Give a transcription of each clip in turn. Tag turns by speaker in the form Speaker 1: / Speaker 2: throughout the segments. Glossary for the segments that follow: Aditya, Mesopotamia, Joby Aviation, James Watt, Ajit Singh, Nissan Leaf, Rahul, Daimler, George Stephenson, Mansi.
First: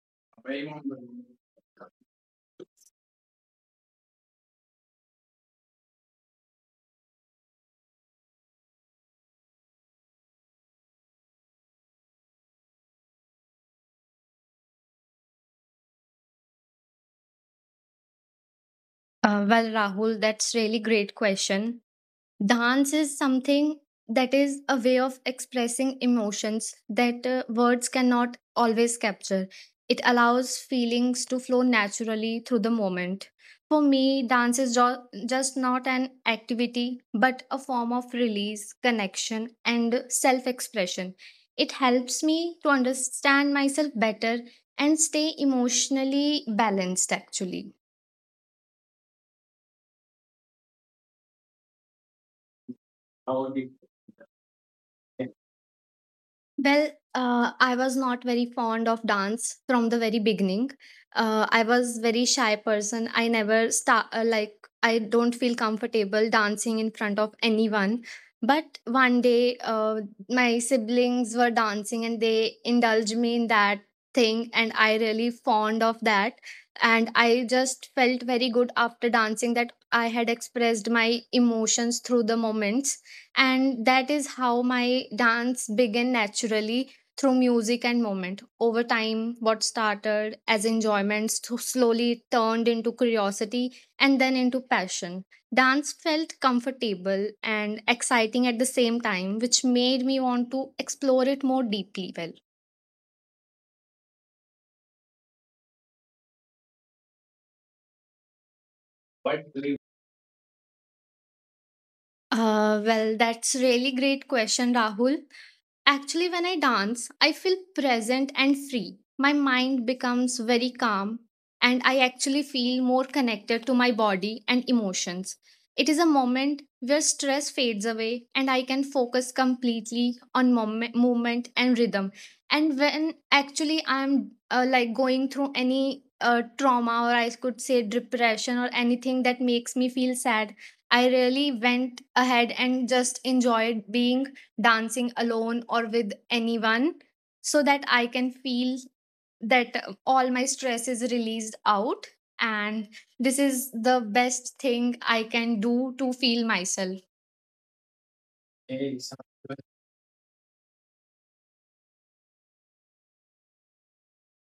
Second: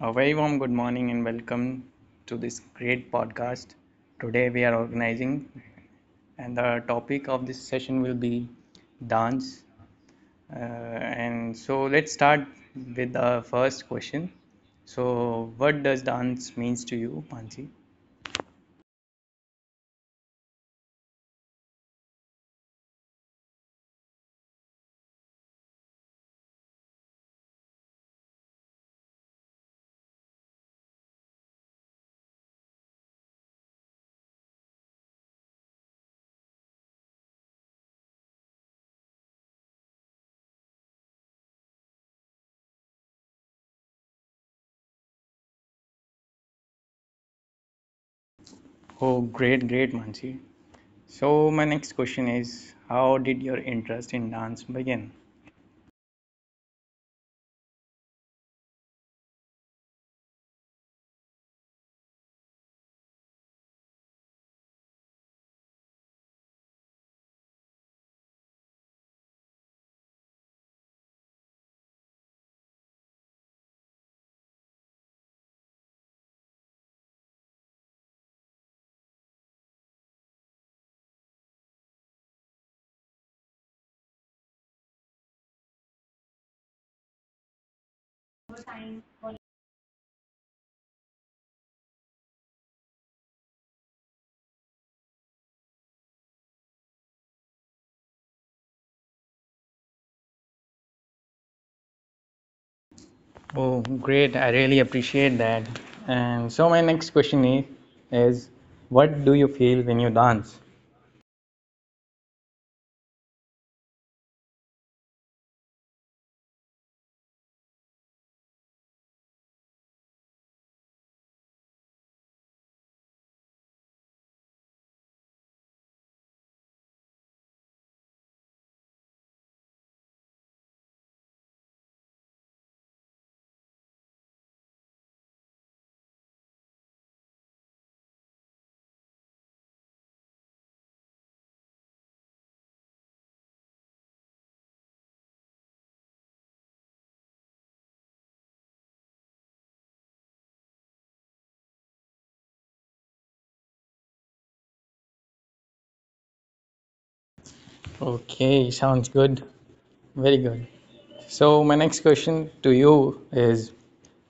Speaker 1: A very warm good morning and welcome to this great podcast. Today we are organizing, and the topic of this session will be dance. And so let's start with the first question. So, what does dance means to you, Mansi?
Speaker 2: Well, Rahul, that's really great question. Dance is something that is a way of expressing emotions that words cannot always capture. It allows feelings to flow naturally through the moment. For me, dance is just not an activity, but a form of release, connection, and self expression. It helps me to understand myself better and stay emotionally balanced, actually.
Speaker 1: Oh, great, great, Mansi. So, my next question is, how did your interest in dance begin?
Speaker 2: Well, I was not very fond of dance from the very beginning. I was very shy person. I never start like I don't feel comfortable dancing in front of anyone. But one day, my siblings were dancing and they indulged me in that thing, and I really fond of that. And I just felt very good after dancing that I had expressed my emotions through the moments and that is how my dance began naturally through music and moment over time what started as enjoyment slowly turned into curiosity and then into passion. Dance felt comfortable and exciting at the same time which made me want to explore it more deeply. well
Speaker 1: Oh, great. I really appreciate that. And so my next question is, is what do you feel when you dance?
Speaker 2: uh, well that's really great question, Rahul. Actually, when I dance, I feel present and free. My mind becomes very calm, and I actually feel more connected to my body and emotions. It is a moment where stress fades away, and I can focus completely on moment, movement and rhythm. And when actually I'm like going through any trauma or I could say depression or anything that makes me feel sad, I really went ahead and just enjoyed being dancing alone or with anyone so that I can feel that all my stress is released out. And this is the best thing I can do to feel myself.
Speaker 1: Okay, sounds good. Very good. So my next question to you is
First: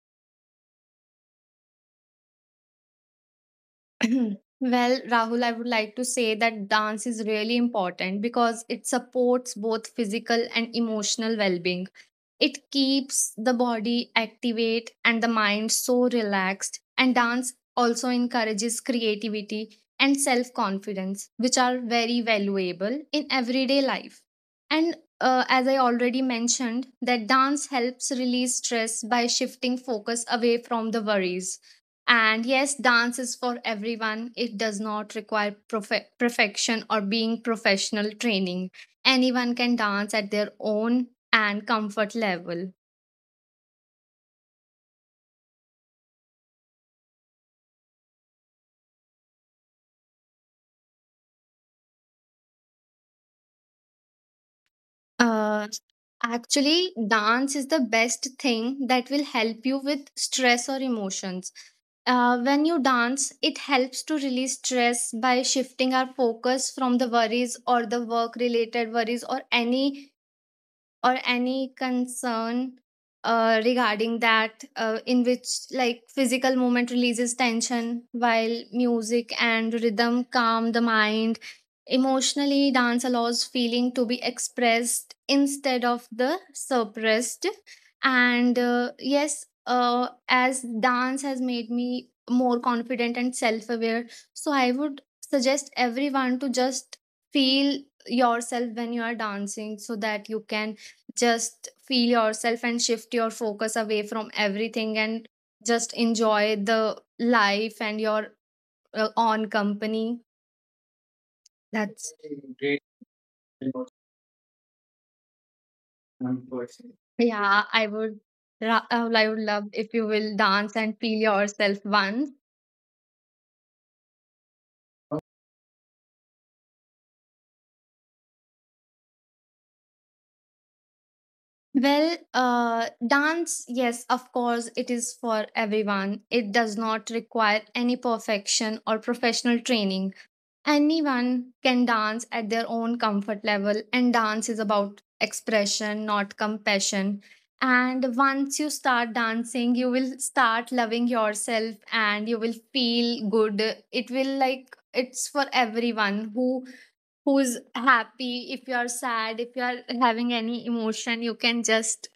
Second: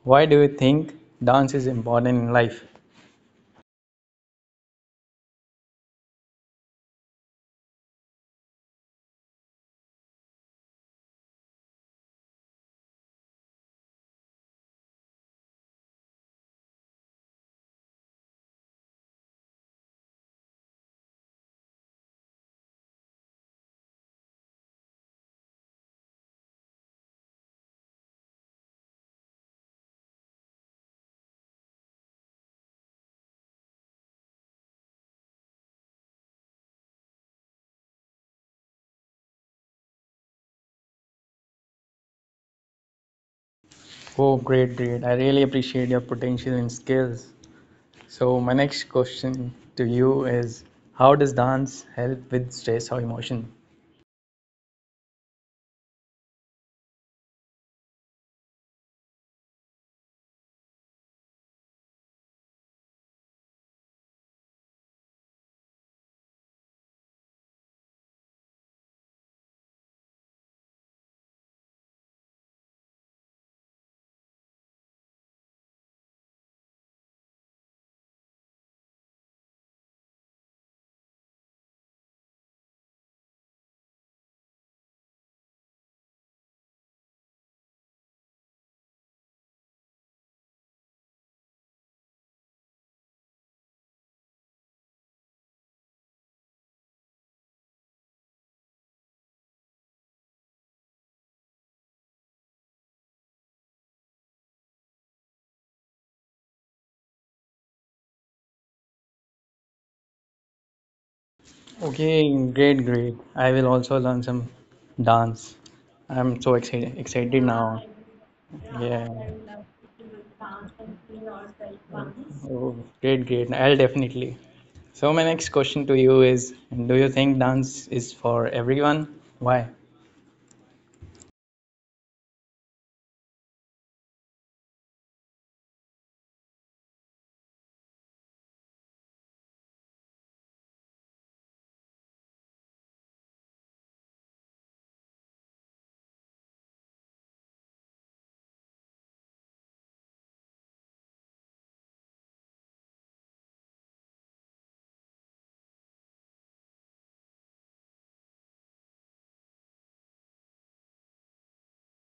Speaker 1: why do you think dance is important in life?
Speaker 2: Well, Rahul, I would like to say that dance is really important because it supports both physical and emotional well being. It keeps the body activate and the mind so relaxed. And dance also encourages creativity and self confidence, which are very valuable in everyday life. And as I already mentioned, that dance helps release stress by shifting focus away from the worries. And yes, dance is for everyone. It does not require perfection or being professional training. Anyone can dance at their own and comfort level.
Speaker 1: Oh, great, great. I really appreciate your potential and skills. So my next question to you is how does dance help with stress or emotion?
Speaker 2: Uh, actually, dance is the best thing that will help you with stress or emotions. When you dance, it helps to release stress by shifting our focus from the worries or the work related worries or any concern regarding that in which like physical movement releases tension while music and rhythm calm the mind. Emotionally dance allows feeling to be expressed instead of the suppressed. And yes, as dance has made me more confident and self aware, so I would suggest everyone to just feel yourself when you are dancing so that you can just feel yourself and shift your focus away from everything and just enjoy the life and your own company. That's,
Speaker 1: Okay, great, great. I will also learn some dance. I'm so excited
Speaker 2: yeah, I
Speaker 1: now.
Speaker 2: would I would
Speaker 1: Yeah.
Speaker 2: love if you will dance and feel yourself once.
Speaker 1: Oh, great, great. I'll definitely. So my next question to you is, do you think dance is for everyone? Why?
Speaker 2: Well, dance, yes, of course it is for everyone. It does not require any perfection or professional training. Anyone can dance at their own comfort level, and dance is about expression, not compassion. And once you start dancing, you will start loving yourself and you will feel good. It will like it's for everyone who who's happy. If you are sad, if you are having any emotion, you can just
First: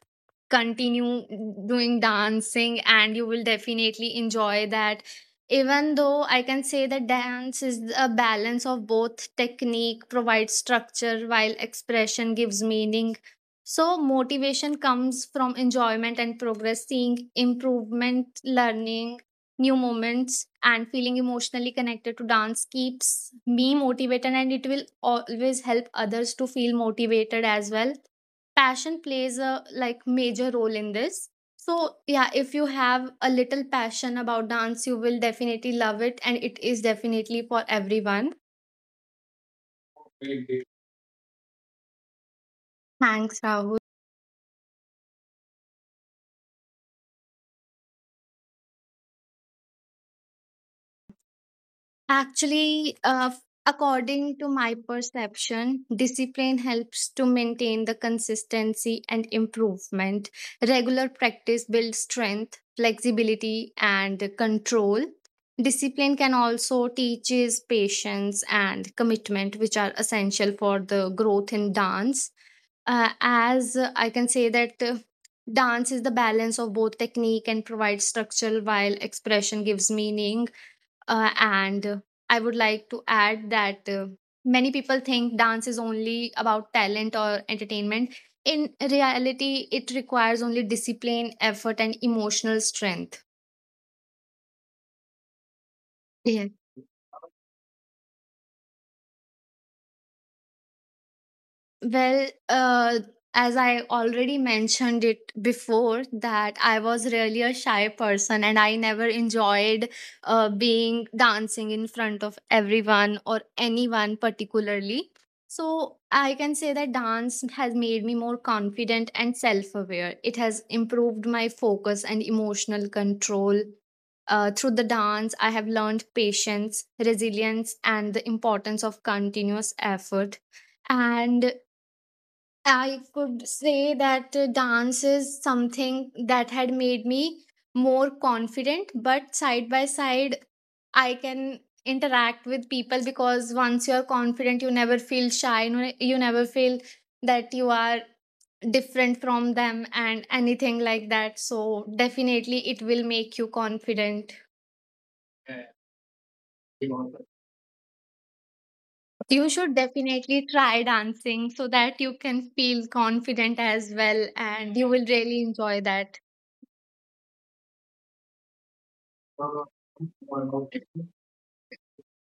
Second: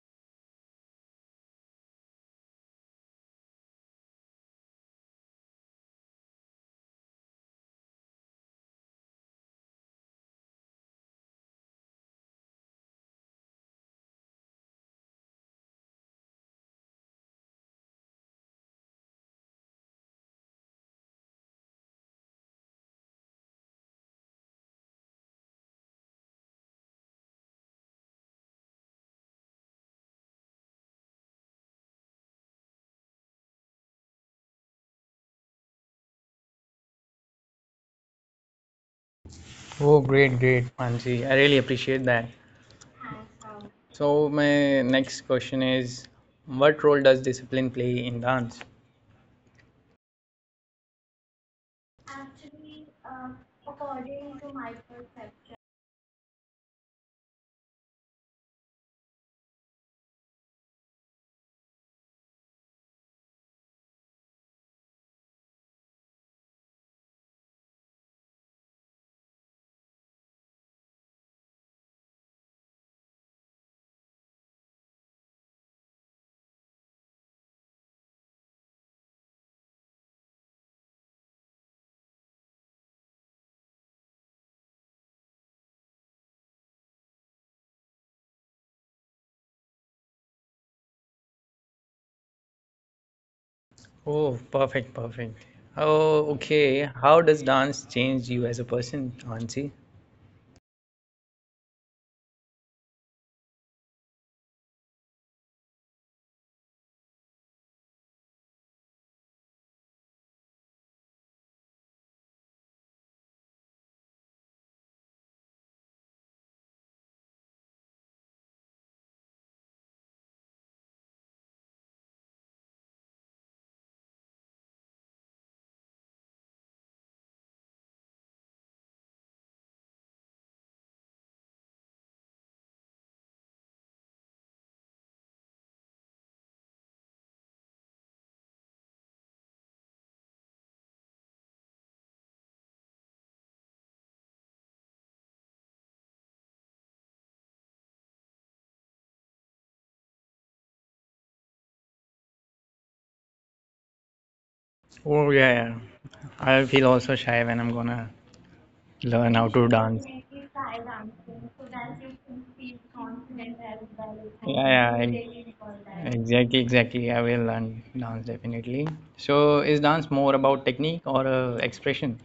Speaker 2: continue doing dancing and you will definitely enjoy that. Even though I can say that dance is a balance of both, technique provides structure while expression gives meaning. So motivation comes from enjoyment and progress, seeing improvement, learning new moments and feeling emotionally connected to dance keeps me motivated, and it will always help others to feel motivated as well. Passion plays a like major role in this. So yeah, if you have a little passion about dance, you will definitely love it, and it is definitely for everyone.
Speaker 1: Oh, great, great, Mansi. I really appreciate that.
Speaker 2: Thanks, Rahul.
Speaker 1: So my next question is, what role does discipline play in dance?
Speaker 2: Actually, according to my perception, discipline helps to maintain the consistency and improvement. Regular practice builds strength, flexibility, and control. Discipline can also teaches patience and commitment, which are essential for the growth in dance. As I can say that dance is the balance of both technique and provides structure, while expression gives meaning. And I would like to add that many people think dance is only about talent or entertainment. In reality, it requires only discipline, effort, and emotional strength.
Speaker 1: Oh, perfect, perfect. Oh,
Speaker 2: Yes.
Speaker 1: okay. How does dance change you as a person, Ansi?
Speaker 2: Well, as I already mentioned it before, that I was really a shy person and I never enjoyed being dancing in front of everyone or anyone particularly. So I can say that dance has made me more confident and self aware. It has improved my focus and emotional control. Through the dance, I have learned patience, resilience, and the importance of continuous effort. And I could say that dance is something that had made me more confident, but side by side, I can interact with people because once you're confident, you never feel shy, you never feel that you are different from them and anything like that. So, definitely, it will make you confident.
Speaker 1: Oh, yeah, yeah. I feel also shy when I'm gonna learn how
Speaker 2: You
Speaker 1: to
Speaker 2: should
Speaker 1: dance.
Speaker 2: definitely try
Speaker 1: Yeah,
Speaker 2: dancing so that you can feel confident as well, and you
Speaker 1: yeah,
Speaker 2: will really enjoy
Speaker 1: ex-
Speaker 2: that.
Speaker 1: exactly, exactly. I will learn dance definitely. So, is dance more about technique or expression?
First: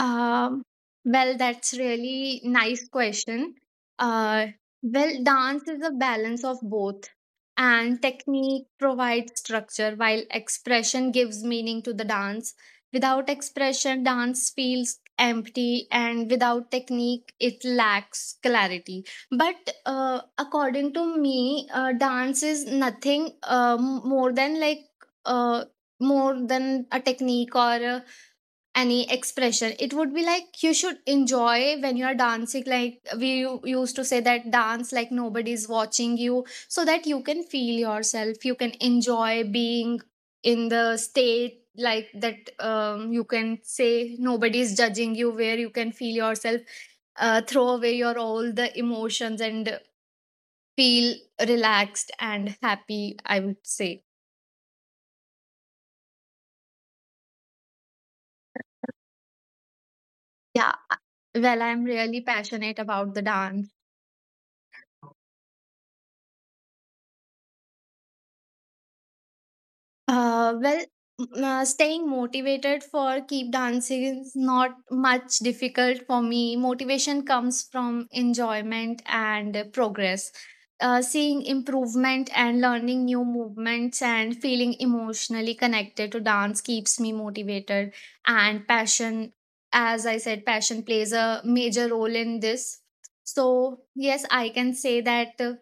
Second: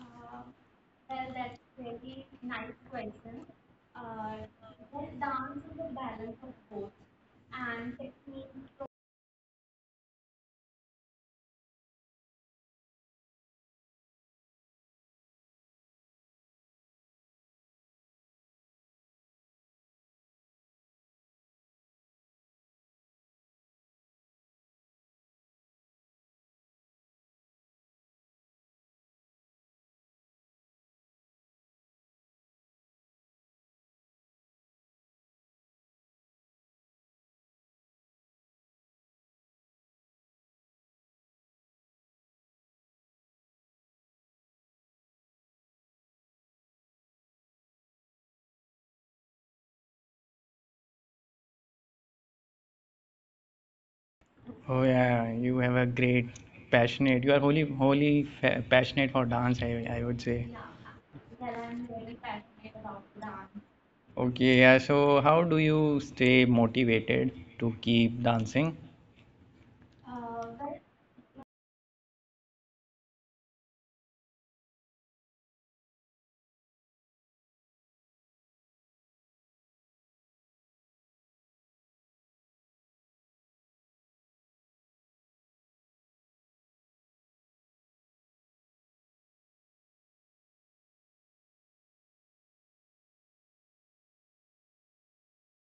Speaker 2: Um, well, that's really nice question. Uh, well, dance is a balance of both, and technique provides structure while expression gives meaning to the dance. Without expression, dance feels empty, and without technique, it lacks clarity. But according to me, dance is nothing more than like uh, more than a technique or a any expression. It would be like you should enjoy when you are dancing, like we used to say that dance like nobody's watching you so that you can feel yourself, you can enjoy being in the state like that. You can say nobody is judging you where you can feel yourself, throw away your all the emotions and feel relaxed and happy, I would say.
Speaker 1: Oh yeah, you have a great passionate. You are wholly passionate for dance. I would say.
Speaker 2: Yeah. Well, I'm really passionate about the dance.
Speaker 1: Okay, yeah. So how do you stay motivated to keep dancing?
Speaker 2: Uh, well, staying motivated for keep dancing is not much difficult for me. Motivation comes from enjoyment and progress. Seeing improvement and learning new movements and feeling emotionally connected to dance keeps me motivated. And passion, as I said, passion plays a major role in this. So, yes, I can say that. uh,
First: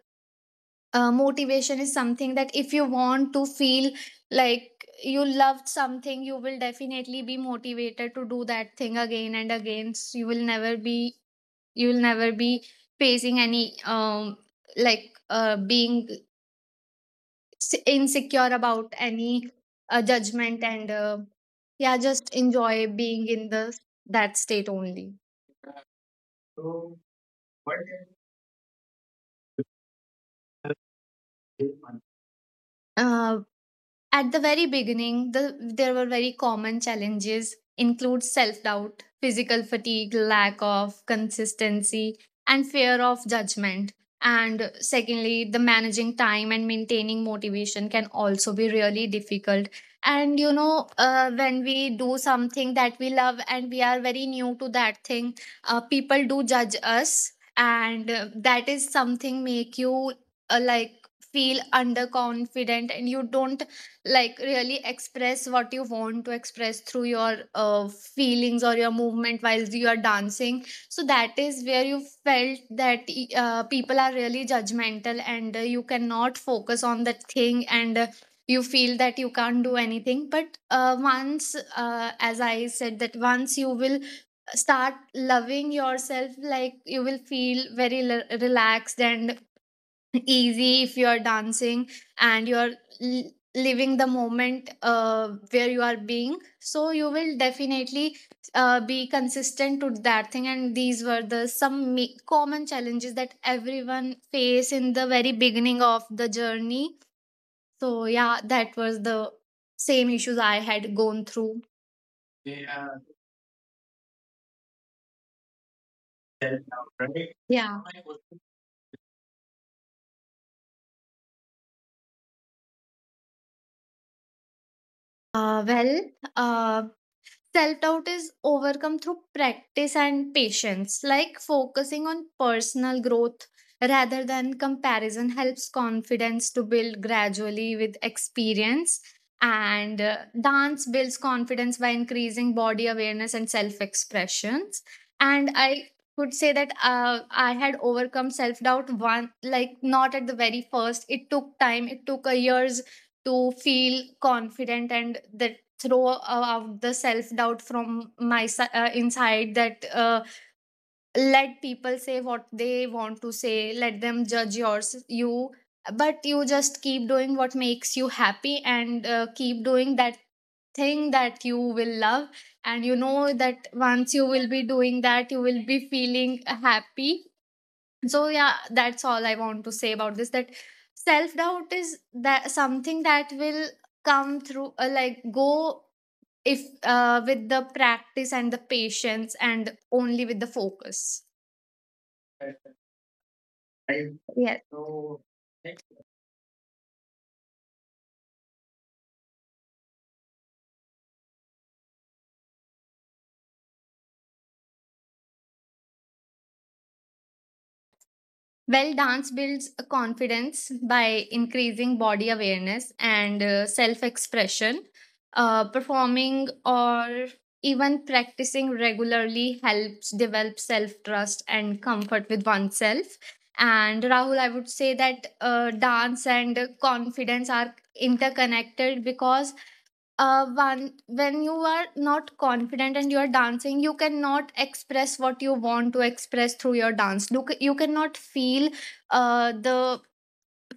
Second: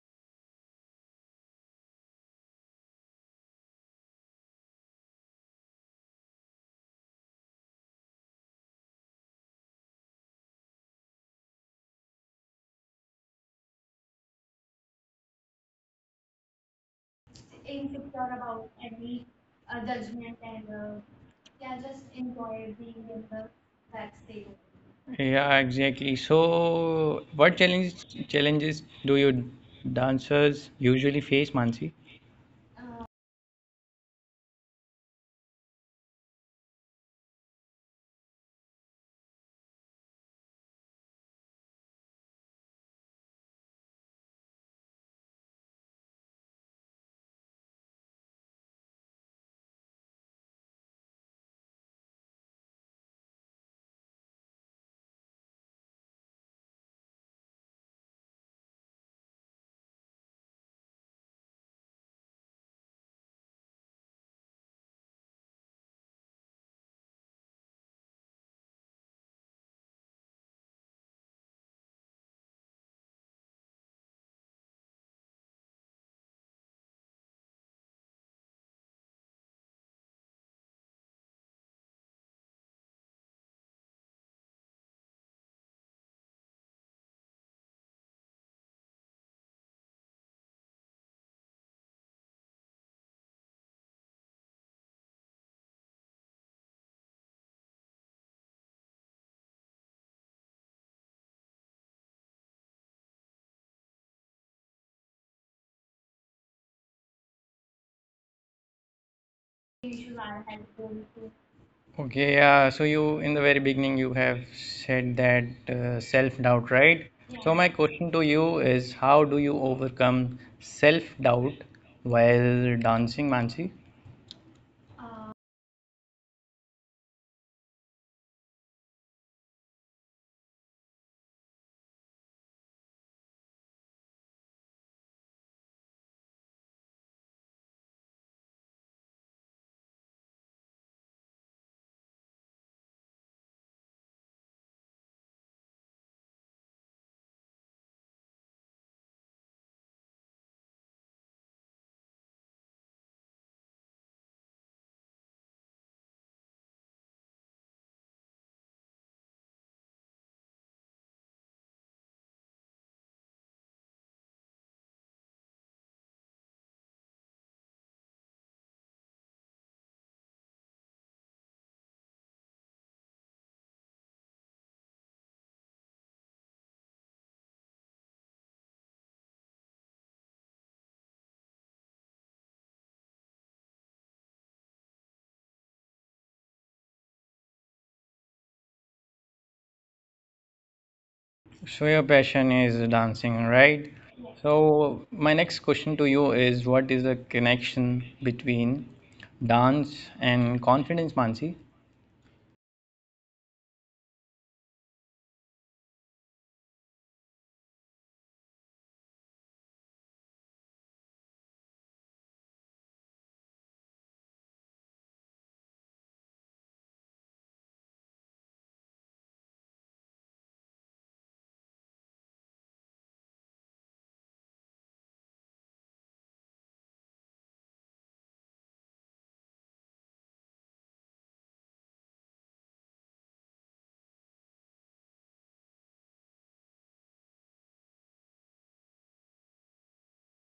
Speaker 2: uh, Motivation is something that if you want to feel like you loved something, you will definitely be motivated to do that thing again and again, so you will never be, you will never be facing any like being insecure about any judgment. And yeah, just enjoy being in the that state only.
Speaker 1: Yeah, exactly. So what challenges do you dancers usually face, Mansi?
Speaker 2: Uh, At the very beginning, there were very common challenges include self-doubt, physical fatigue, lack of consistency, and fear of judgment. And secondly, the managing time and maintaining motivation can also be really difficult. And you know, when we do something that we love and we are very new to that thing, people do judge us, and that is something make you like feel underconfident and you don't like really express what you want to express through your feelings or your movement while you are dancing, so that is where you felt that people are really judgmental and you cannot focus on the thing. And you feel that you can't do anything. But once as I said that once you will start loving yourself, like you will feel very relaxed and easy if you are dancing and you are living the moment where you are being, so you will definitely be consistent to that thing. And these were the some common challenges that everyone face in the very beginning of the journey. So yeah, that was the same issues I had gone through.
Speaker 1: Okay, yeah. So you, in the very beginning, you have said that self-doubt, right? So
Speaker 2: Yeah.
Speaker 1: my question to you is, how do you overcome self-doubt while dancing, Mansi?
Speaker 2: uh, well uh, Self doubt is overcome through practice and patience, like focusing on personal growth rather than comparison helps confidence to build gradually with experience. And dance builds confidence by increasing body awareness and self expressions. And I could say that I had overcome self doubt one, like not at the very first. It took time, it took a year's to feel confident and throw out the self doubt from my inside that, let people say what they want to say, let them judge yours you, but you just keep doing what makes you happy and keep doing that thing that you will love. And you know that once you will be doing that, you will be feeling happy. So yeah, that's all I want to say about this, that self doubt is that something that will come through like go if, with the practice and the patience and only with the focus.
Speaker 1: So your passion is dancing, right?
Speaker 2: Yes.
Speaker 1: So my next question to you is, what is the connection between dance and confidence, Mansi?
Speaker 2: Well, dance builds a confidence by increasing body awareness and self expression. Performing or even practicing regularly helps develop self trust and comfort with oneself. And Rahul, I would say that dance and confidence are interconnected because, one, when you are not confident and you are dancing, you cannot express what you want to express through your dance. Look, you cannot feel the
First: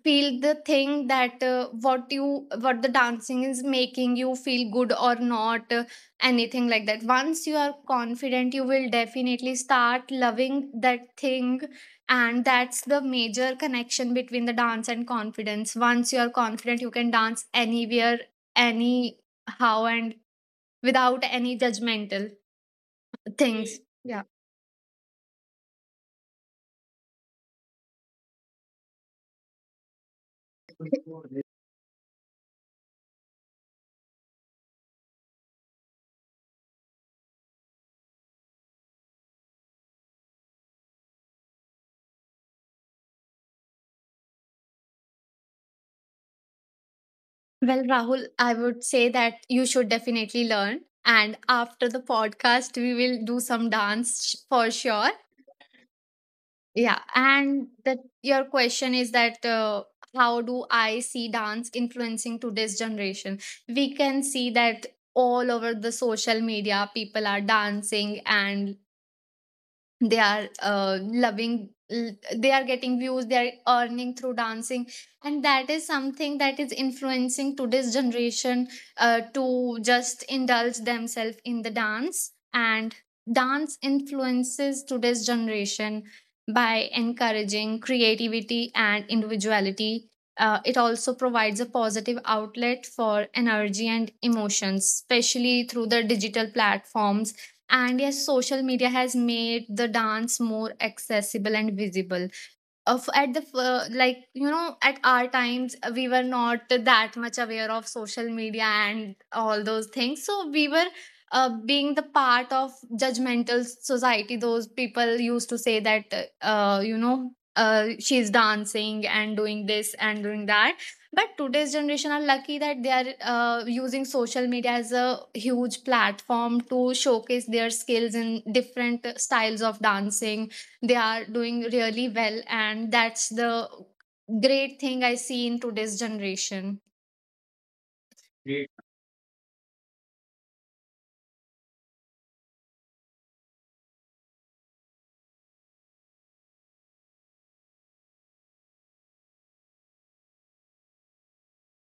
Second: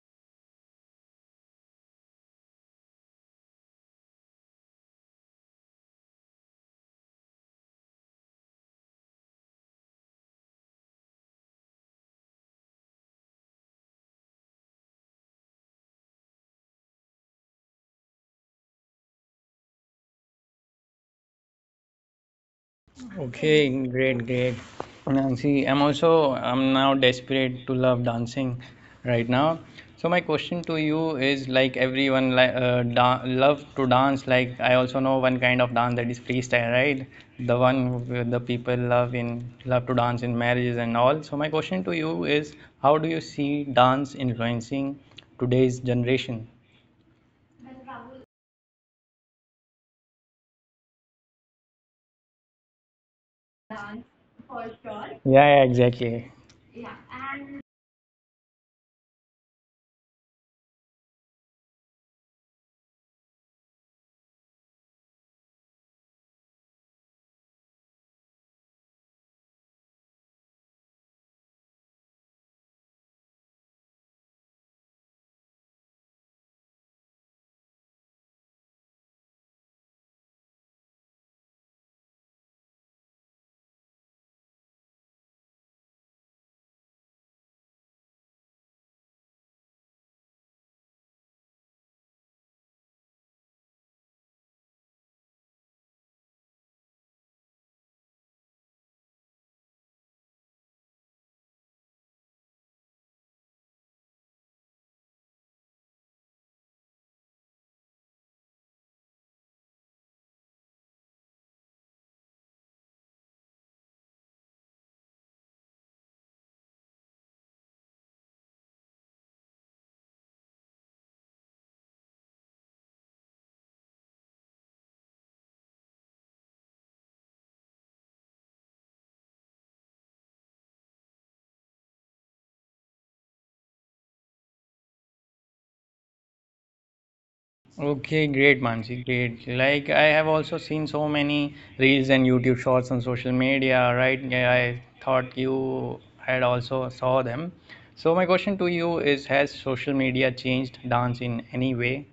Speaker 2: feel the thing that, what the dancing is making you feel good or not, anything like that. Once you are confident, you will definitely start loving that thing, and that's the major connection between the dance and confidence. Once you are confident, you can dance anywhere, any how and without any judgmental
Speaker 1: Okay,
Speaker 2: things.
Speaker 1: great,
Speaker 2: Yeah.
Speaker 1: great. Now, see, I'm now desperate to love dancing right now. So my question to you is like everyone like love to dance. Like I also know one kind of dance that is freestyle, right? The one where the people love to dance in marriages and all. So my question to you is, how do you see dance influencing today's generation?
Speaker 2: Well, Rahul, I would say that you should definitely learn. And after the podcast, we will do some for sure.
Speaker 1: Yeah, yeah, exactly.
Speaker 2: Yeah. And that your question is that, how do I see dance influencing today's generation? We can see that all over the social media, people are dancing and they are they are getting views, they are earning through dancing, and that is something that is influencing today's generation to just indulge themselves in the dance. And dance influences today's generation by encouraging creativity and individuality. It also provides a positive outlet for energy and emotions, especially through the digital platforms. And yes, social media has made the dance more accessible and visible. Of at the f- Like you know, at our times, we were not that much aware of social media and all those things, so we were being the part of judgmental society. Those people used to say that, you know, she's dancing and doing this and doing that. But today's generation are lucky that they are using social media as a huge platform to showcase their skills in different styles of dancing. They are doing really well, and that's the great thing I see in today's generation.
Speaker 1: Okay, great, Mansi, great. Like I have also seen so many reels and YouTube shorts on social media, right? Yeah, I thought you had also saw them. So my question to you is, has social media changed dance in any way?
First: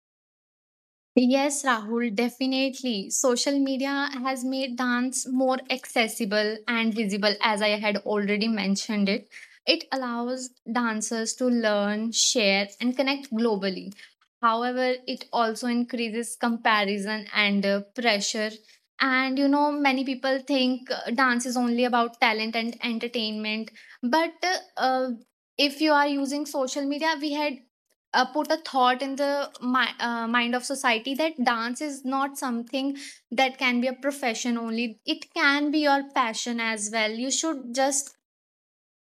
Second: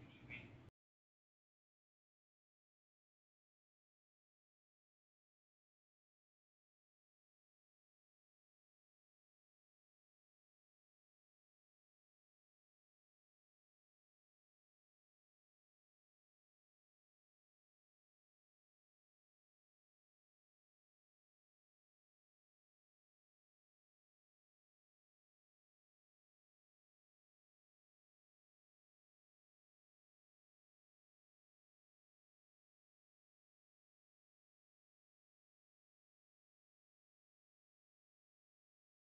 Speaker 2: Yes, Rahul, definitely. Social media has made dance more accessible and visible, as I had already mentioned it. It allows dancers to learn, share, and connect globally. However, it also increases comparison and pressure. And you know, many people think dance is only about talent and entertainment, but uh, uh, if you are using social media, we had put a thought in the mind of society that dance is not something that can be a profession only, it can be your passion as well. You should just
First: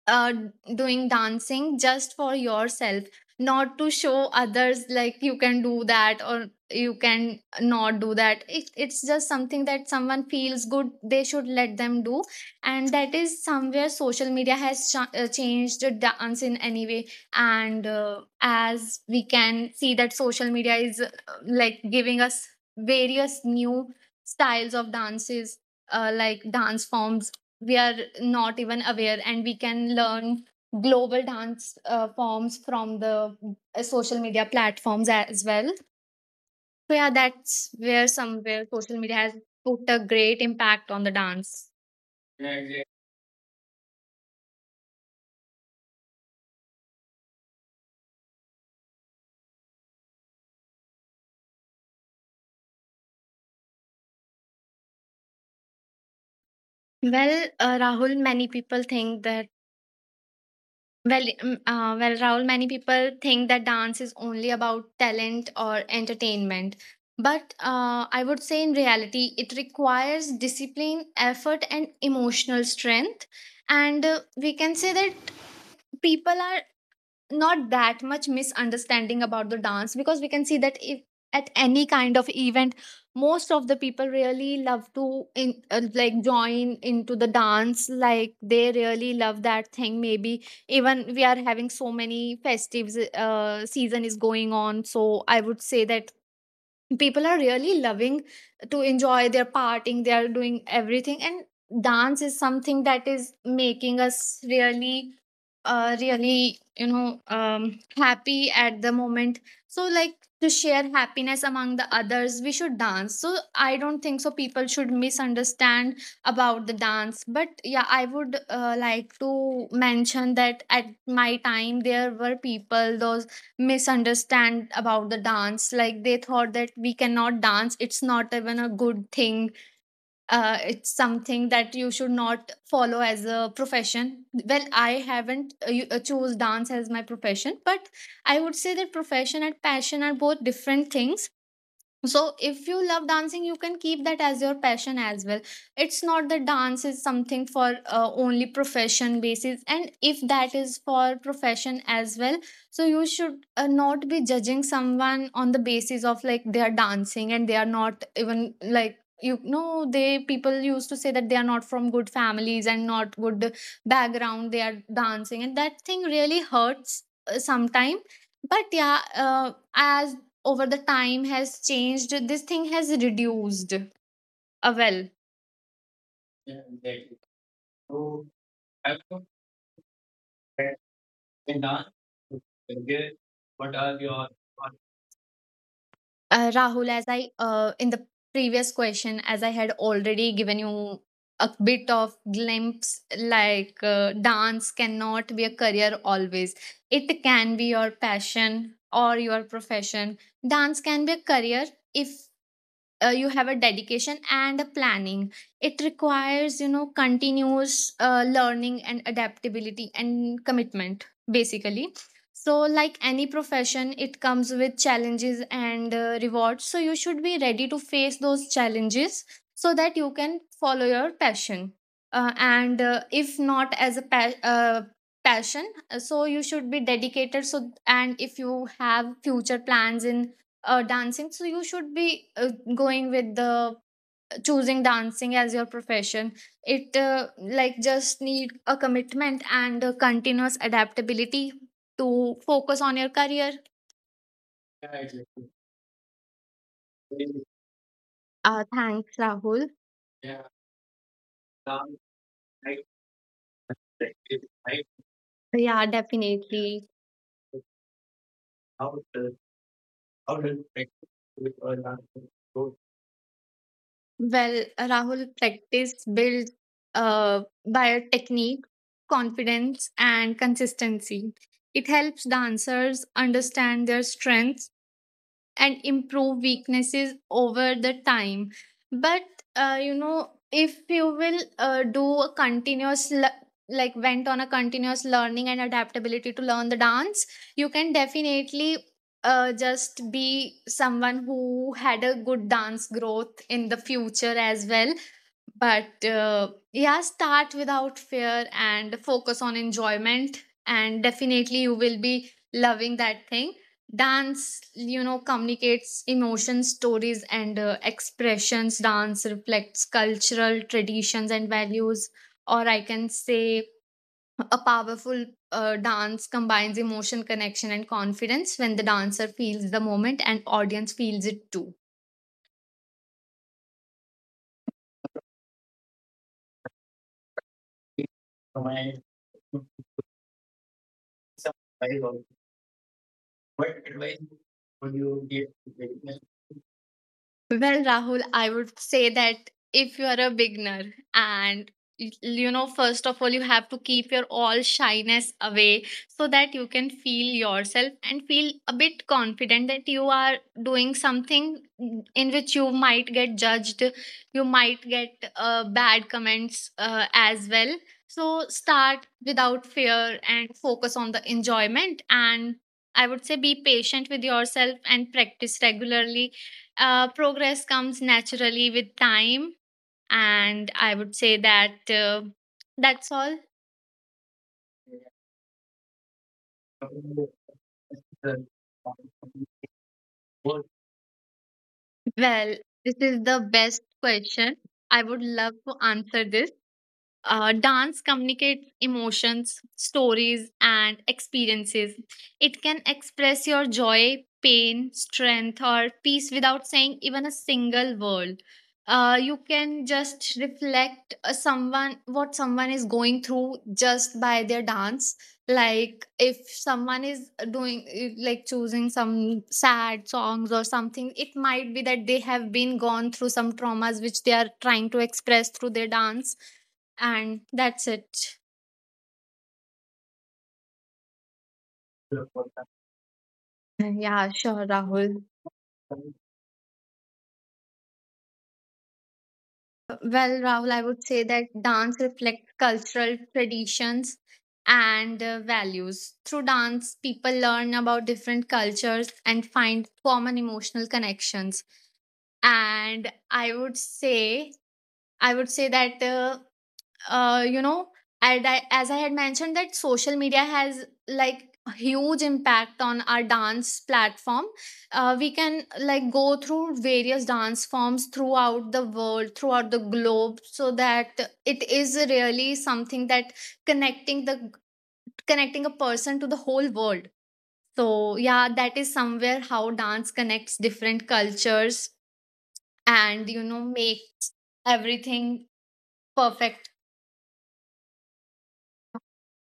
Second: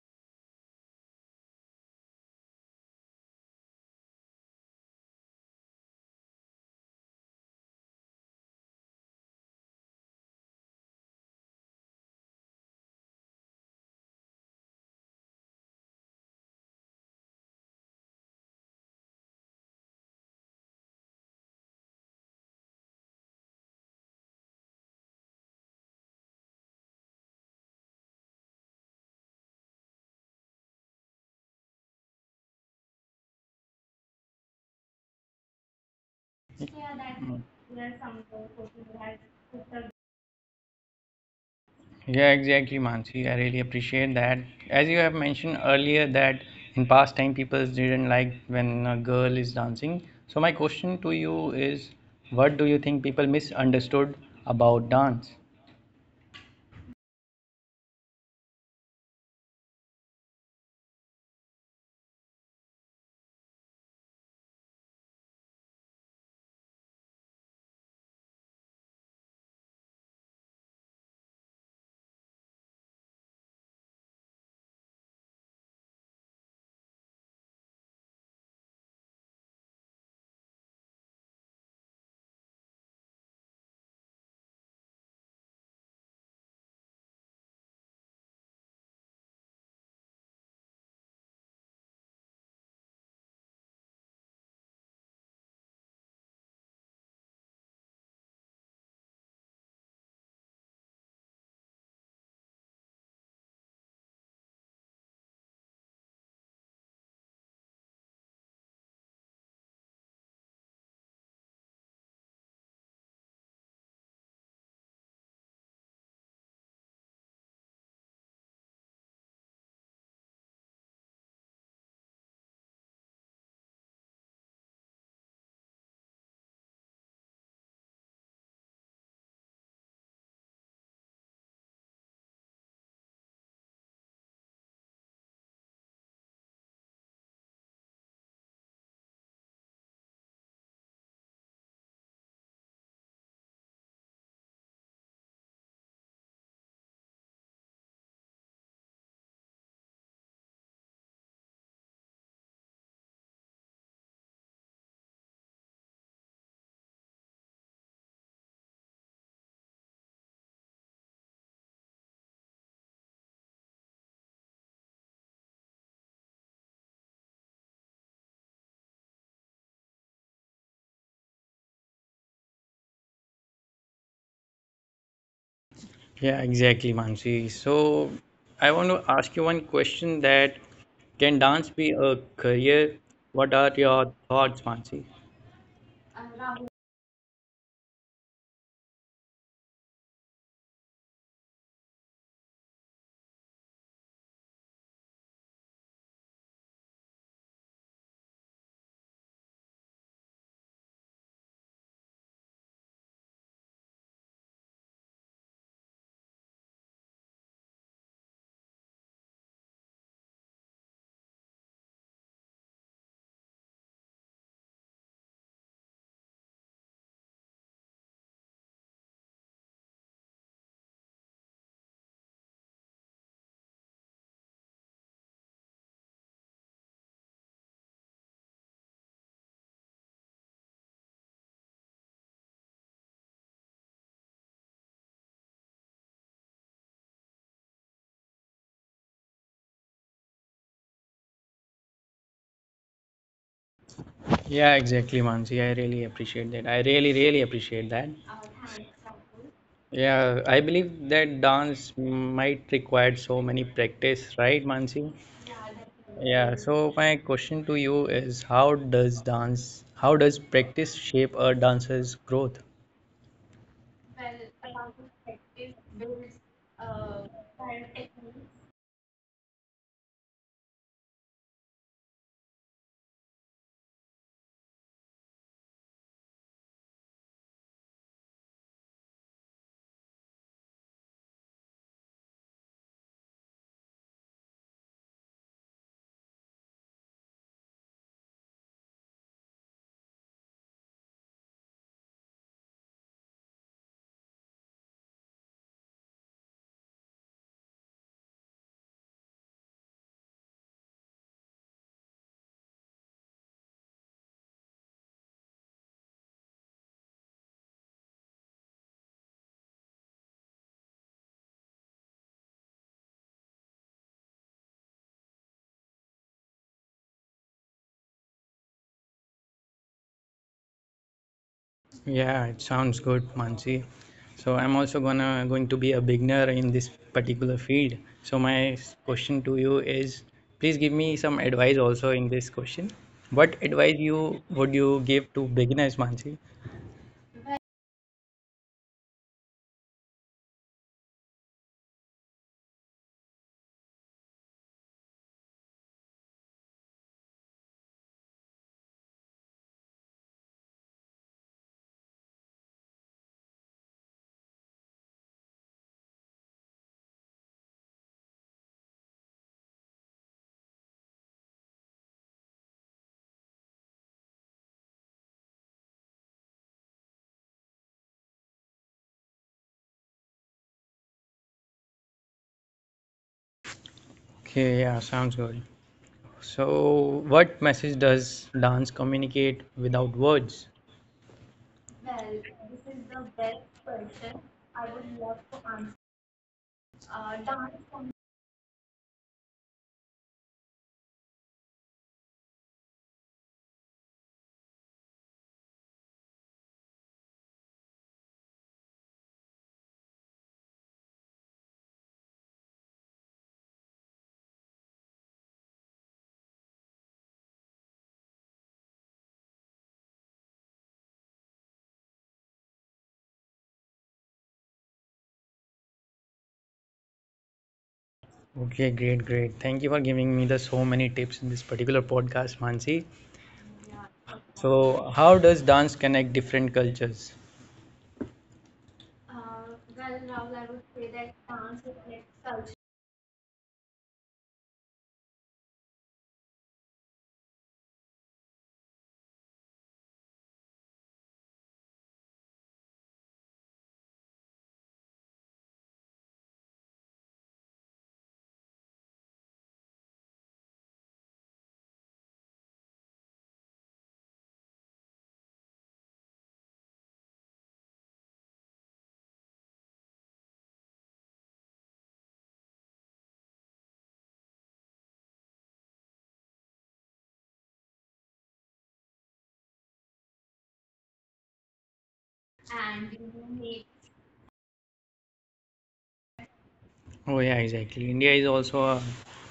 Speaker 2: uh, doing dancing just for yourself, not to show others like you can do that or you can not do that. It's just something that someone feels good, they should let them do. And that is somewhere social media has changed the dance in any way. And as we can see that social media is like giving us various new styles of dances, like dance forms we are not even aware, and we can learn global dance forms from the social media platforms as well. So yeah, that's where somewhere social media has put a great impact on the dance.
Speaker 1: Yeah, exactly, Mansi. I really appreciate that. As you have mentioned earlier, that in past time people didn't like when a girl is dancing. So my question to you is, what do you think people misunderstood about dance?
Speaker 2: well uh, rahul many people think that Well, well, Rahul, many people think that dance is only about talent or entertainment. But I would say in reality, it requires discipline, effort, and emotional strength. And we can say that people are not that much misunderstanding about the dance, because we can see that if at any kind of event, most of the people really love to like join into the dance, like they really love that thing. Maybe even we are having so many festives, season is going on. So I would say that people are really loving to enjoy their are partying, they are doing everything. And dance is something that is making us really, really you know, happy at the moment. So like to share happiness among the others, we should dance. So I don't think so people should misunderstand about the dance. But yeah, I would like to mention that at my time there were people those misunderstand about the dance, like they thought that we cannot dance, it's not even a good thing. It's something that you should not follow as a profession. Well, I haven't chose dance as my profession, but I would say that profession and passion are both different things. So, if you love dancing, you can keep that as your passion as well. It's not that dance is something for only profession basis, and if that is for profession as well, so you should not be judging someone on the basis of like they are dancing. And they are not even, like you know, they people used to say that they are not from good families and not good background, they are dancing, and that thing really hurts sometime. But yeah, as over the time has changed, this thing has reduced. Well
Speaker 1: Yeah, exactly, Mansi. So I want to ask you one question that can dance be a career? What are your thoughts, Mansi?
Speaker 2: Rahul, as I in the previous question as I had already given you a bit of glimpse, like dance cannot be a career always, it can be your passion or your profession. Dance can be a career if you have a dedication and a planning. It requires you know continuous learning and adaptability and commitment, basically. So like any profession, it comes with challenges and rewards. So you should be ready to face those challenges so that you can follow your passion. And if not as a passion, so you should be dedicated. So and if you have future plans in dancing, so you should be going with the choosing dancing as your profession. It like just need a commitment and a continuous adaptability to focus on your career.
Speaker 1: Yeah, exactly, Mansi. I really appreciate that. I really, really appreciate that.
Speaker 2: Thanks Rahul.
Speaker 1: Yeah, I believe that dance might require so many practice, right, Mansi?
Speaker 2: Yeah,
Speaker 1: Yeah,
Speaker 2: definitely.
Speaker 1: so my question to you is how does practice shape a dancer's growth?
Speaker 2: Well, Rahul, practice builds uh, by a technique, confidence and consistency. It helps dancers understand their strengths and improve weaknesses over the time. But you know, if you will do a continuous went on a continuous learning and adaptability to learn the dance, you can definitely just be someone who had a good dance growth in the future as well. But yeah, start without fear and focus on enjoyment, and definitely you will be loving that thing. Dance you know communicates emotions, stories and expressions. Dance reflects cultural traditions and values. Or I can say a powerful, dance combines emotion, connection and confidence. When the dancer feels the moment, and audience feels it too.
Speaker 1: Yeah, it sounds good, Mansi. So I'm also gonna going to be a beginner in this particular field. So my question to you is, please give me some advice also in this question. What advice you give to beginners, Mansi?
Speaker 2: Well, Rahul, I would say that if you are a beginner and you know, first of all, you have to keep your all shyness away so that you can feel yourself and feel a bit confident that you are doing something in which you might get judged, you might get bad comments as well. So, start without fear and focus on the enjoyment. And I would say be patient with yourself and practice regularly. Progress comes naturally with time. And I would say that that's all.
Speaker 1: Okay, yeah, sounds good. So what message does dance communicate without words?
Speaker 2: Well, this is the best question, I would love to answer this. Dance communicates emotions, stories, and experiences. It can express your joy, pain, strength, or peace without saying even a single word. You can just reflect someone what someone is going through just by their dance. Like if someone is doing like choosing some sad songs or something, it might be that they have been gone through some traumas which they are trying to express through their dance. And that's it.
Speaker 1: Okay, great, great. Thank you for giving me the so many tips in this particular podcast, Mansi.
Speaker 2: Yeah, sure,
Speaker 1: So
Speaker 2: Rahul.
Speaker 1: how does dance connect different cultures?
Speaker 2: Well, Rahul, I would say that dance reflects cultural traditions and values. Through dance, people learn about different cultures and find common emotional connections. And I would say that, you know, and I, as I had mentioned that social media has like a huge impact on our dance platform. We can like go through various dance forms throughout the world, throughout the globe, so that it is really something that connecting the connecting a person to the whole world. So yeah, that is somewhere how dance connects different cultures. And you know, makes everything perfect.
Speaker 1: Oh yeah, exactly. India is also a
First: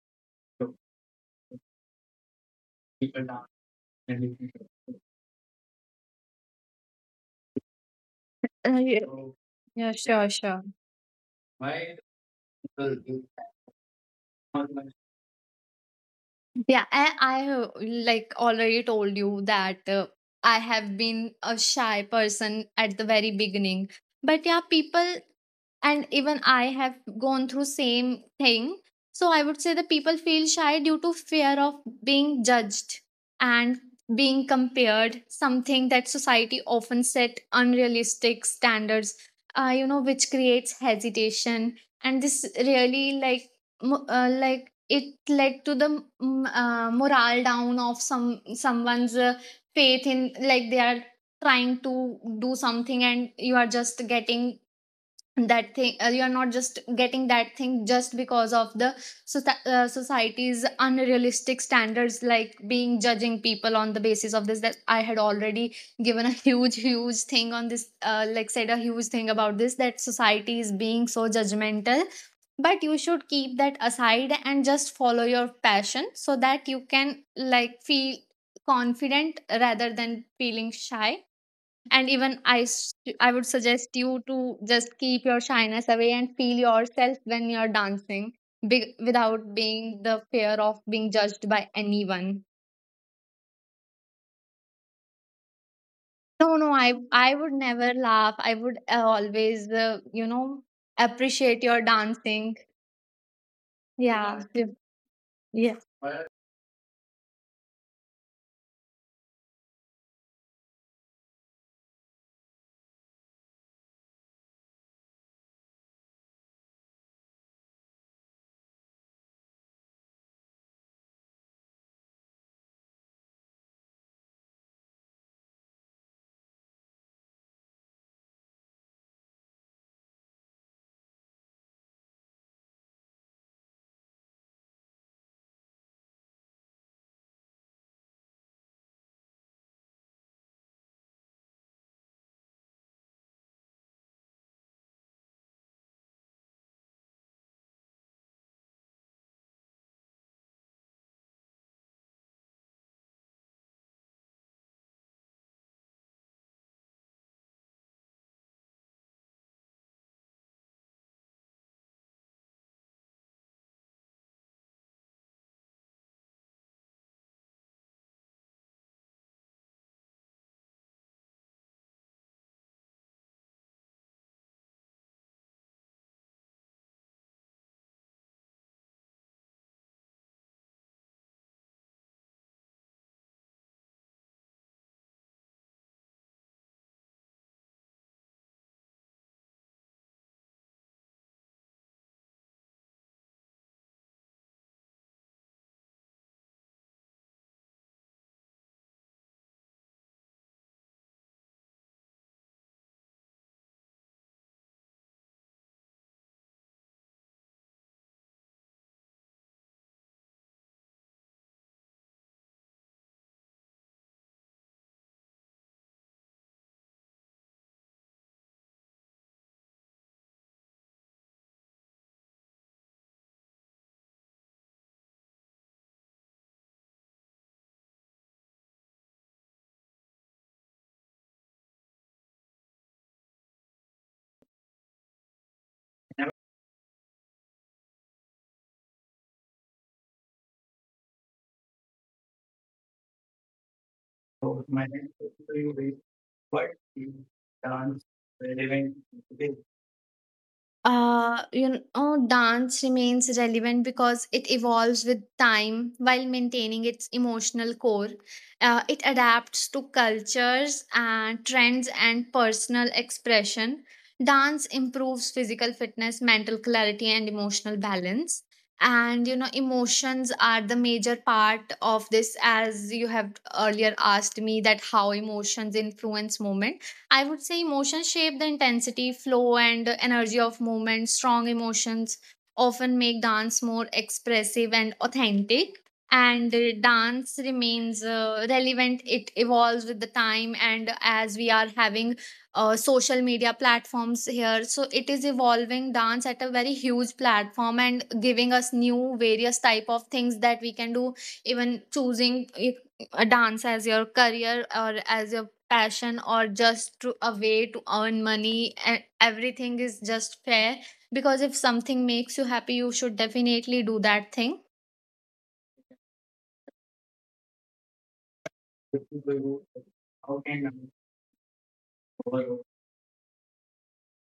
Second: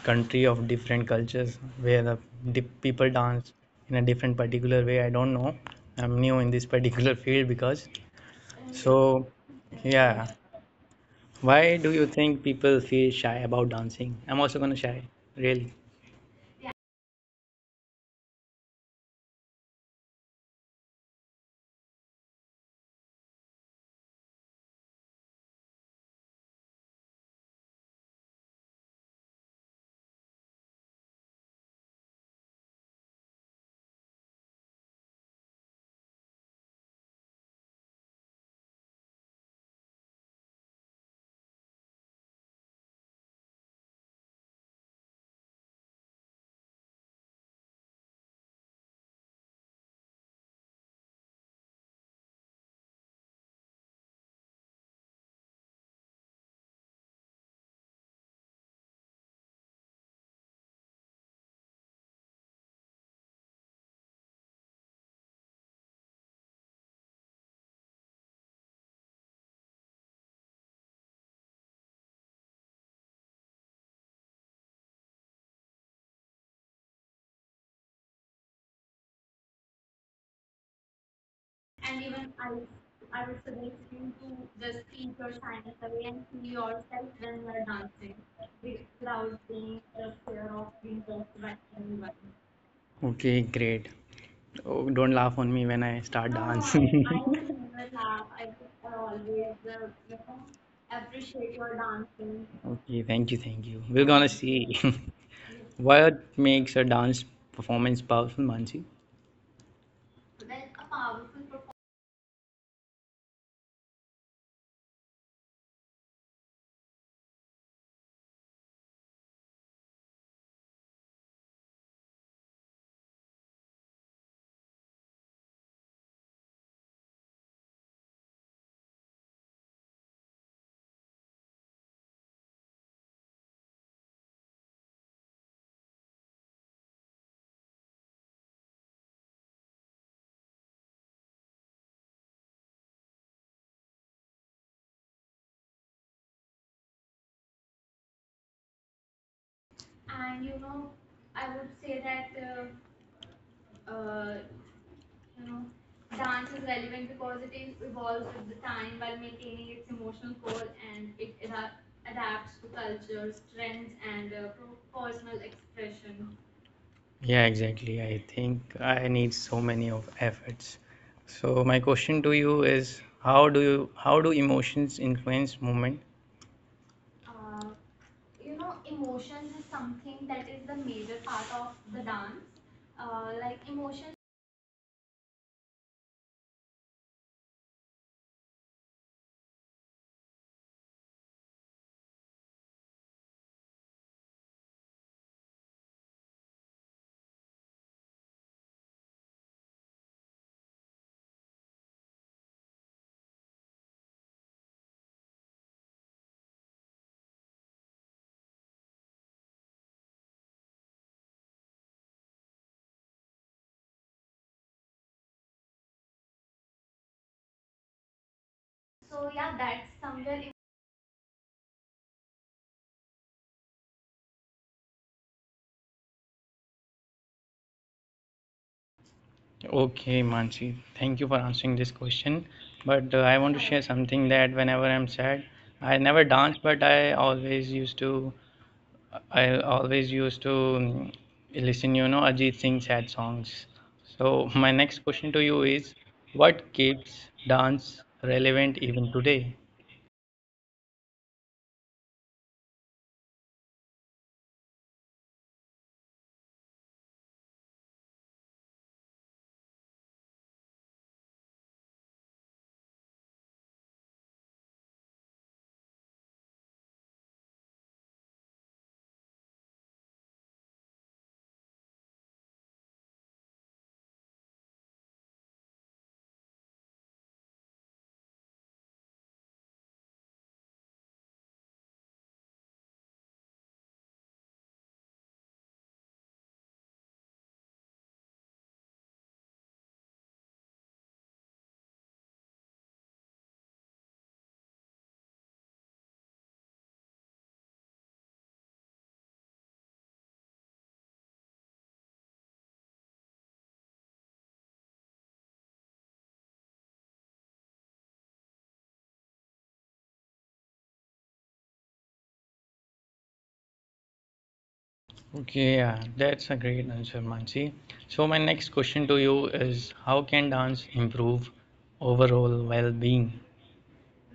Speaker 1: country of different cultures where the people dance in a different particular way. I don't know. I'm new in this particular field because
Speaker 2: Yeah.
Speaker 1: so
Speaker 2: Yeah,
Speaker 1: yeah.
Speaker 2: sure, sure.
Speaker 1: Why do you think people feel shy about dancing? I'm also gonna shy. Really?
Speaker 2: Yeah, I like already told you that I have been a shy person at the very beginning. But yeah, people, and even I have gone through same thing. So I would say that people feel shy due to fear of being judged and being compared, something that society often set unrealistic standards, you know, which creates hesitation. And this really, like, like, it led to the morale down of someone's faith in, like, they are trying to do something and you are just getting that thing, you are not just getting that thing just because of the society's unrealistic standards, like being judging people on the basis of this, that I had already given a huge thing on this, like, said a huge thing about this, that society is being so judgmental. But you should keep that aside and just follow your passion so that you can, like, feel confident rather than feeling shy. And even I would suggest you to just keep your shyness away and feel yourself when you're dancing, without being the fear of being judged by anyone.
Speaker 1: Okay, great. Oh, don't laugh on me when I start
Speaker 2: No, no, i
Speaker 1: dancing.
Speaker 2: i would never laugh. I would always, uh, appreciate your dancing.
Speaker 1: Okay, thank you, thank you. We're gonna
Speaker 2: Yeah,
Speaker 1: see.
Speaker 2: yeah.
Speaker 1: What makes a dance performance powerful, Mansi? Yeah, exactly. I think I need so many of efforts. So my question to you is how do emotions influence movement? Okay, Mansi, thank you for answering this question. But I want to share something that whenever I'm sad, I never dance, but I always used to listen, you know, Ajit Singh sad songs. So my next question to you is, what keeps dance relevant even today?
Speaker 2: Dance remains relevant because it evolves with time while maintaining its emotional core. It adapts to cultures and trends and personal expression. Dance improves physical fitness, mental clarity, and emotional balance. And you know, emotions are the major part of this. As you have earlier asked me that how emotions influence movement, I would say emotions shape the intensity, flow, and energy of movement. Strong emotions often make dance more expressive and authentic. And dance remains relevant, it evolves with the time. And as we are having social media platforms here, so it is evolving dance at a very huge platform and giving us new various type of things that we can do, even choosing a dance as your career or as your passion or just to a way to earn money, and everything is just fair because if something makes you happy, you should definitely do that thing.
Speaker 1: Okay, yeah, that's a great answer, Mansi. So my next question to you is, how can dance improve overall well-being?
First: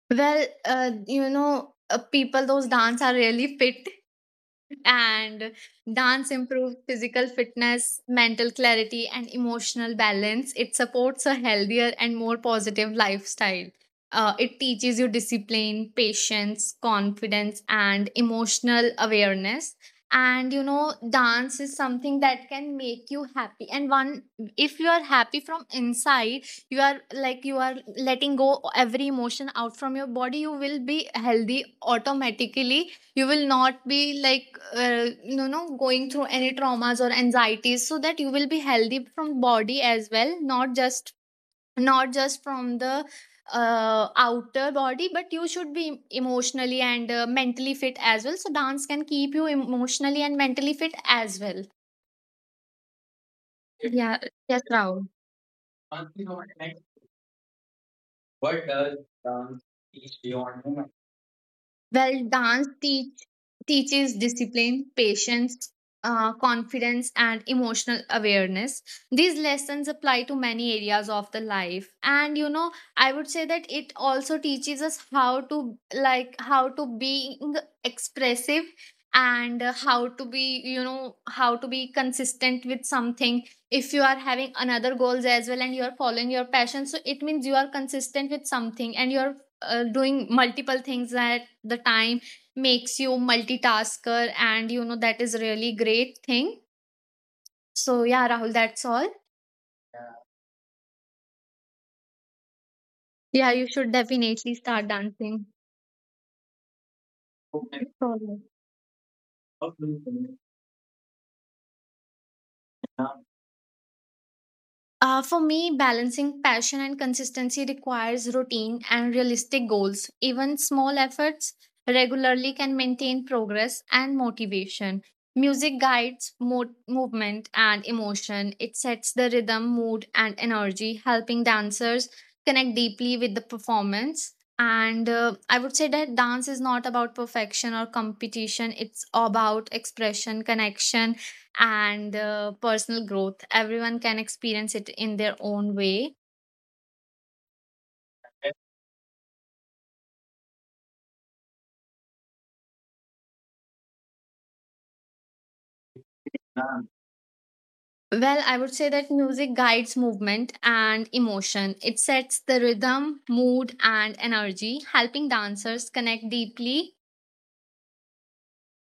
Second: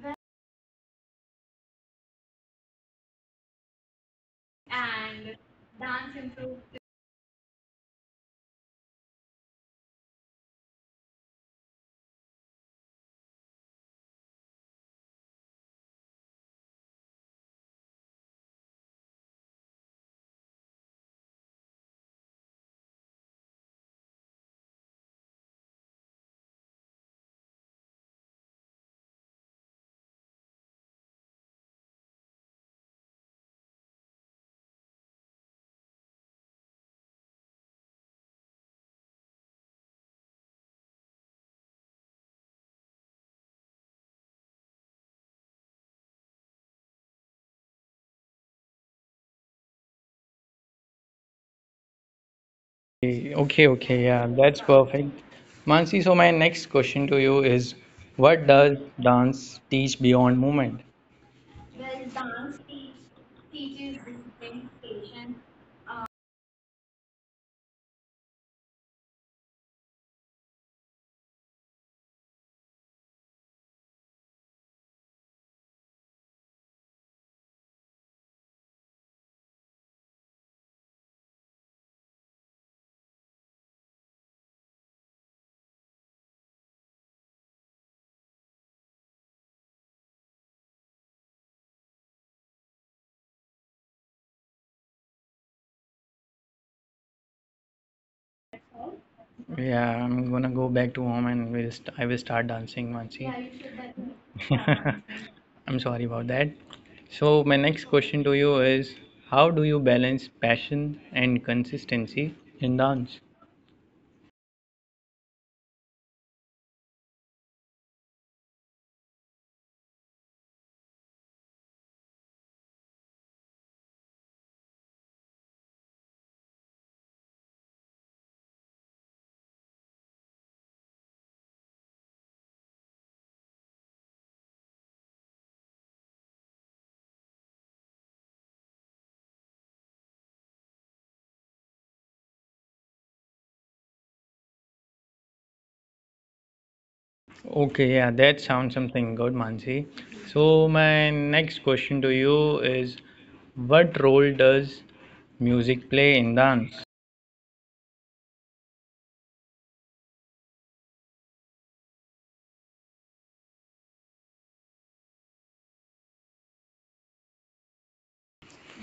Speaker 2: Well, people those dance are really fit. And dance improves physical fitness, mental clarity, and emotional balance. It supports a healthier and more positive lifestyle. It teaches you discipline, patience, confidence, and emotional awareness. And you know, dance is something that can make you happy. And one, if you are happy from inside, you are, like, you are letting go every emotion out from your body, you will be healthy automatically. You will not be like, going through any traumas or anxieties, so that you will be healthy from body as well, not just from the outer body. But you should be emotionally and mentally fit as well, so dance can keep you emotionally and mentally fit as well.
Speaker 1: Okay, okay,
Speaker 2: Yeah.
Speaker 1: yeah,
Speaker 2: Yes,
Speaker 1: that's
Speaker 2: Rao.
Speaker 1: perfect. Mansi, so my next question to you is, what does dance teach beyond movement?
Speaker 2: Well, teaches discipline, patience, confidence, and emotional awareness. These lessons apply to many areas of the life. And you know, I would say that it also teaches us how to, like how to being expressive and, how to, be you know, how to be consistent with something. If you are having another goals as well and you are following your passion, so it means you are consistent with something and you are doing multiple things at the time, makes you multitasker, and you know, that is really great thing. So yeah, Rahul, that's all.
Speaker 1: Yeah, I'm gonna go back to home and I will start dancing, Mansi.
Speaker 2: Yeah, you should
Speaker 1: Yeah,
Speaker 2: definitely start
Speaker 1: definitely.
Speaker 2: dancing.
Speaker 1: I'm sorry about that. So, my next
Speaker 2: Okay.
Speaker 1: question to
Speaker 2: Sorry.
Speaker 1: you is how do you balance passion and consistency in dance?
Speaker 2: For me, balancing passion and consistency requires routine and realistic goals. Even small efforts regularly can maintain progress and motivation. Music guides movement and emotion. It sets the rhythm, mood, and energy, helping dancers connect deeply with the performance. And I would say that dance is not about perfection or competition, it's about expression, connection, and, personal growth. Everyone can experience it in their own way.
Speaker 1: Okay, yeah, that sounds something good, Mansi. So, my next question to you is what role does music play in dance?
Speaker 2: Well, I would say that music guides movement and emotion. It sets the rhythm, mood, and energy, helping dancers connect deeply,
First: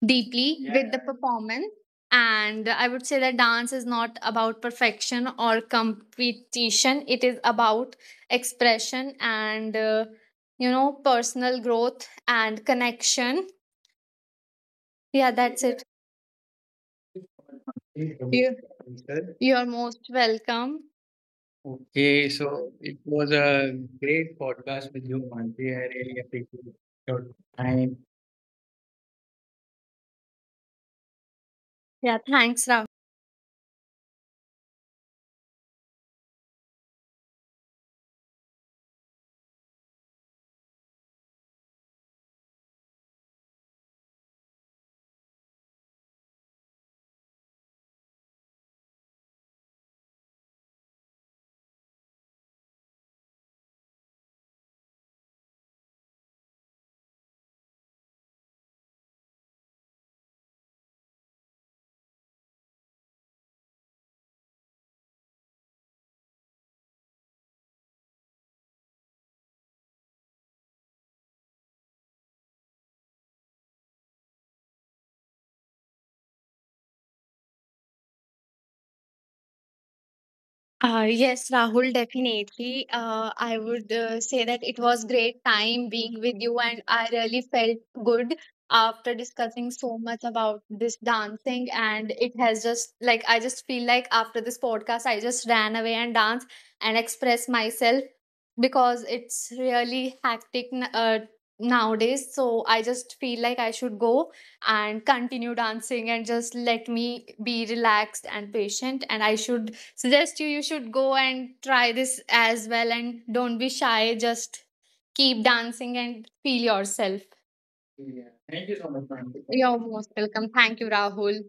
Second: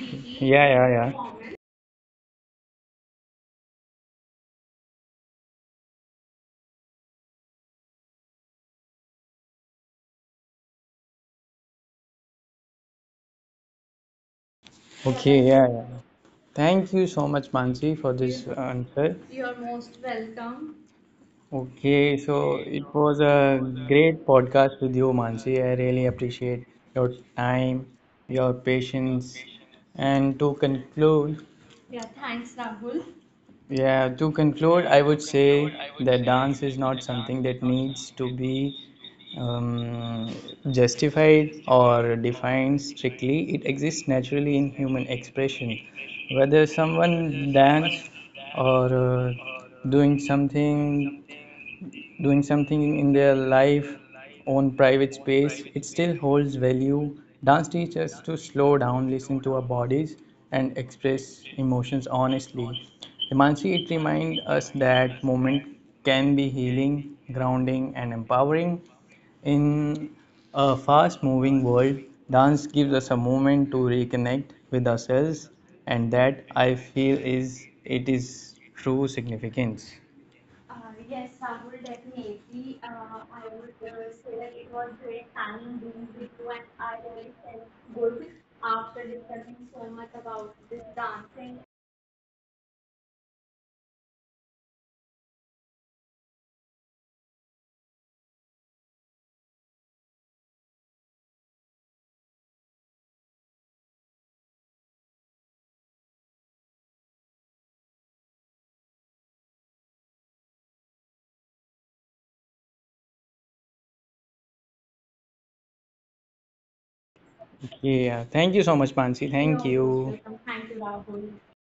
Speaker 2: deeply
Speaker 1: Yeah,
Speaker 2: Yeah.
Speaker 1: yeah,
Speaker 2: with the
Speaker 1: yeah.
Speaker 2: performance. And I would say that dance is not about perfection or competition. It is about expression and, you know, personal growth and connection. Yeah,
Speaker 1: Okay,
Speaker 2: that's
Speaker 1: yeah,
Speaker 2: it.
Speaker 1: yeah. Thank you so much, Mansi, for this
Speaker 2: You,
Speaker 1: answer.
Speaker 2: you are most welcome.
Speaker 1: Okay, so it was a great podcast with you, Mansi. I really appreciate your time, your patience. And to conclude,
Speaker 2: Yeah, thanks, Rahul.
Speaker 1: yeah, to conclude, I would say that dance is not something that needs to be um, justified or defined strictly. It exists naturally in human expression. Whether someone dance or doing something doing something in their life on private space, it still holds value. Dance teaches us to slow down, listen to our bodies, and express emotions honestly, Himanshi. It reminds us that movement can be healing, grounding, and empowering. In a fast moving world, dance gives us a moment to reconnect with ourselves, and that I feel is, it is true significance.
Speaker 2: Yes, Rahul, definitely. I would, say that it was great time being with you, and I really felt good after discussing so much about this dancing. And it has just, like, I just feel like after this podcast, I just ran away and danced and expressed myself because it's really hectic nowadays. So I just feel like I should go and continue dancing and just let me be relaxed and patient, and I should suggest you should go and try this as well, and don't be shy, just keep dancing and feel yourself.
Speaker 1: Yeah,
Speaker 2: Yeah.
Speaker 1: thank you so
Speaker 2: Thank
Speaker 1: much,
Speaker 2: you so much,
Speaker 1: Pansi.
Speaker 2: Pranjita.
Speaker 1: Thank
Speaker 2: You're
Speaker 1: you.
Speaker 2: most welcome. Thank you, Rahul.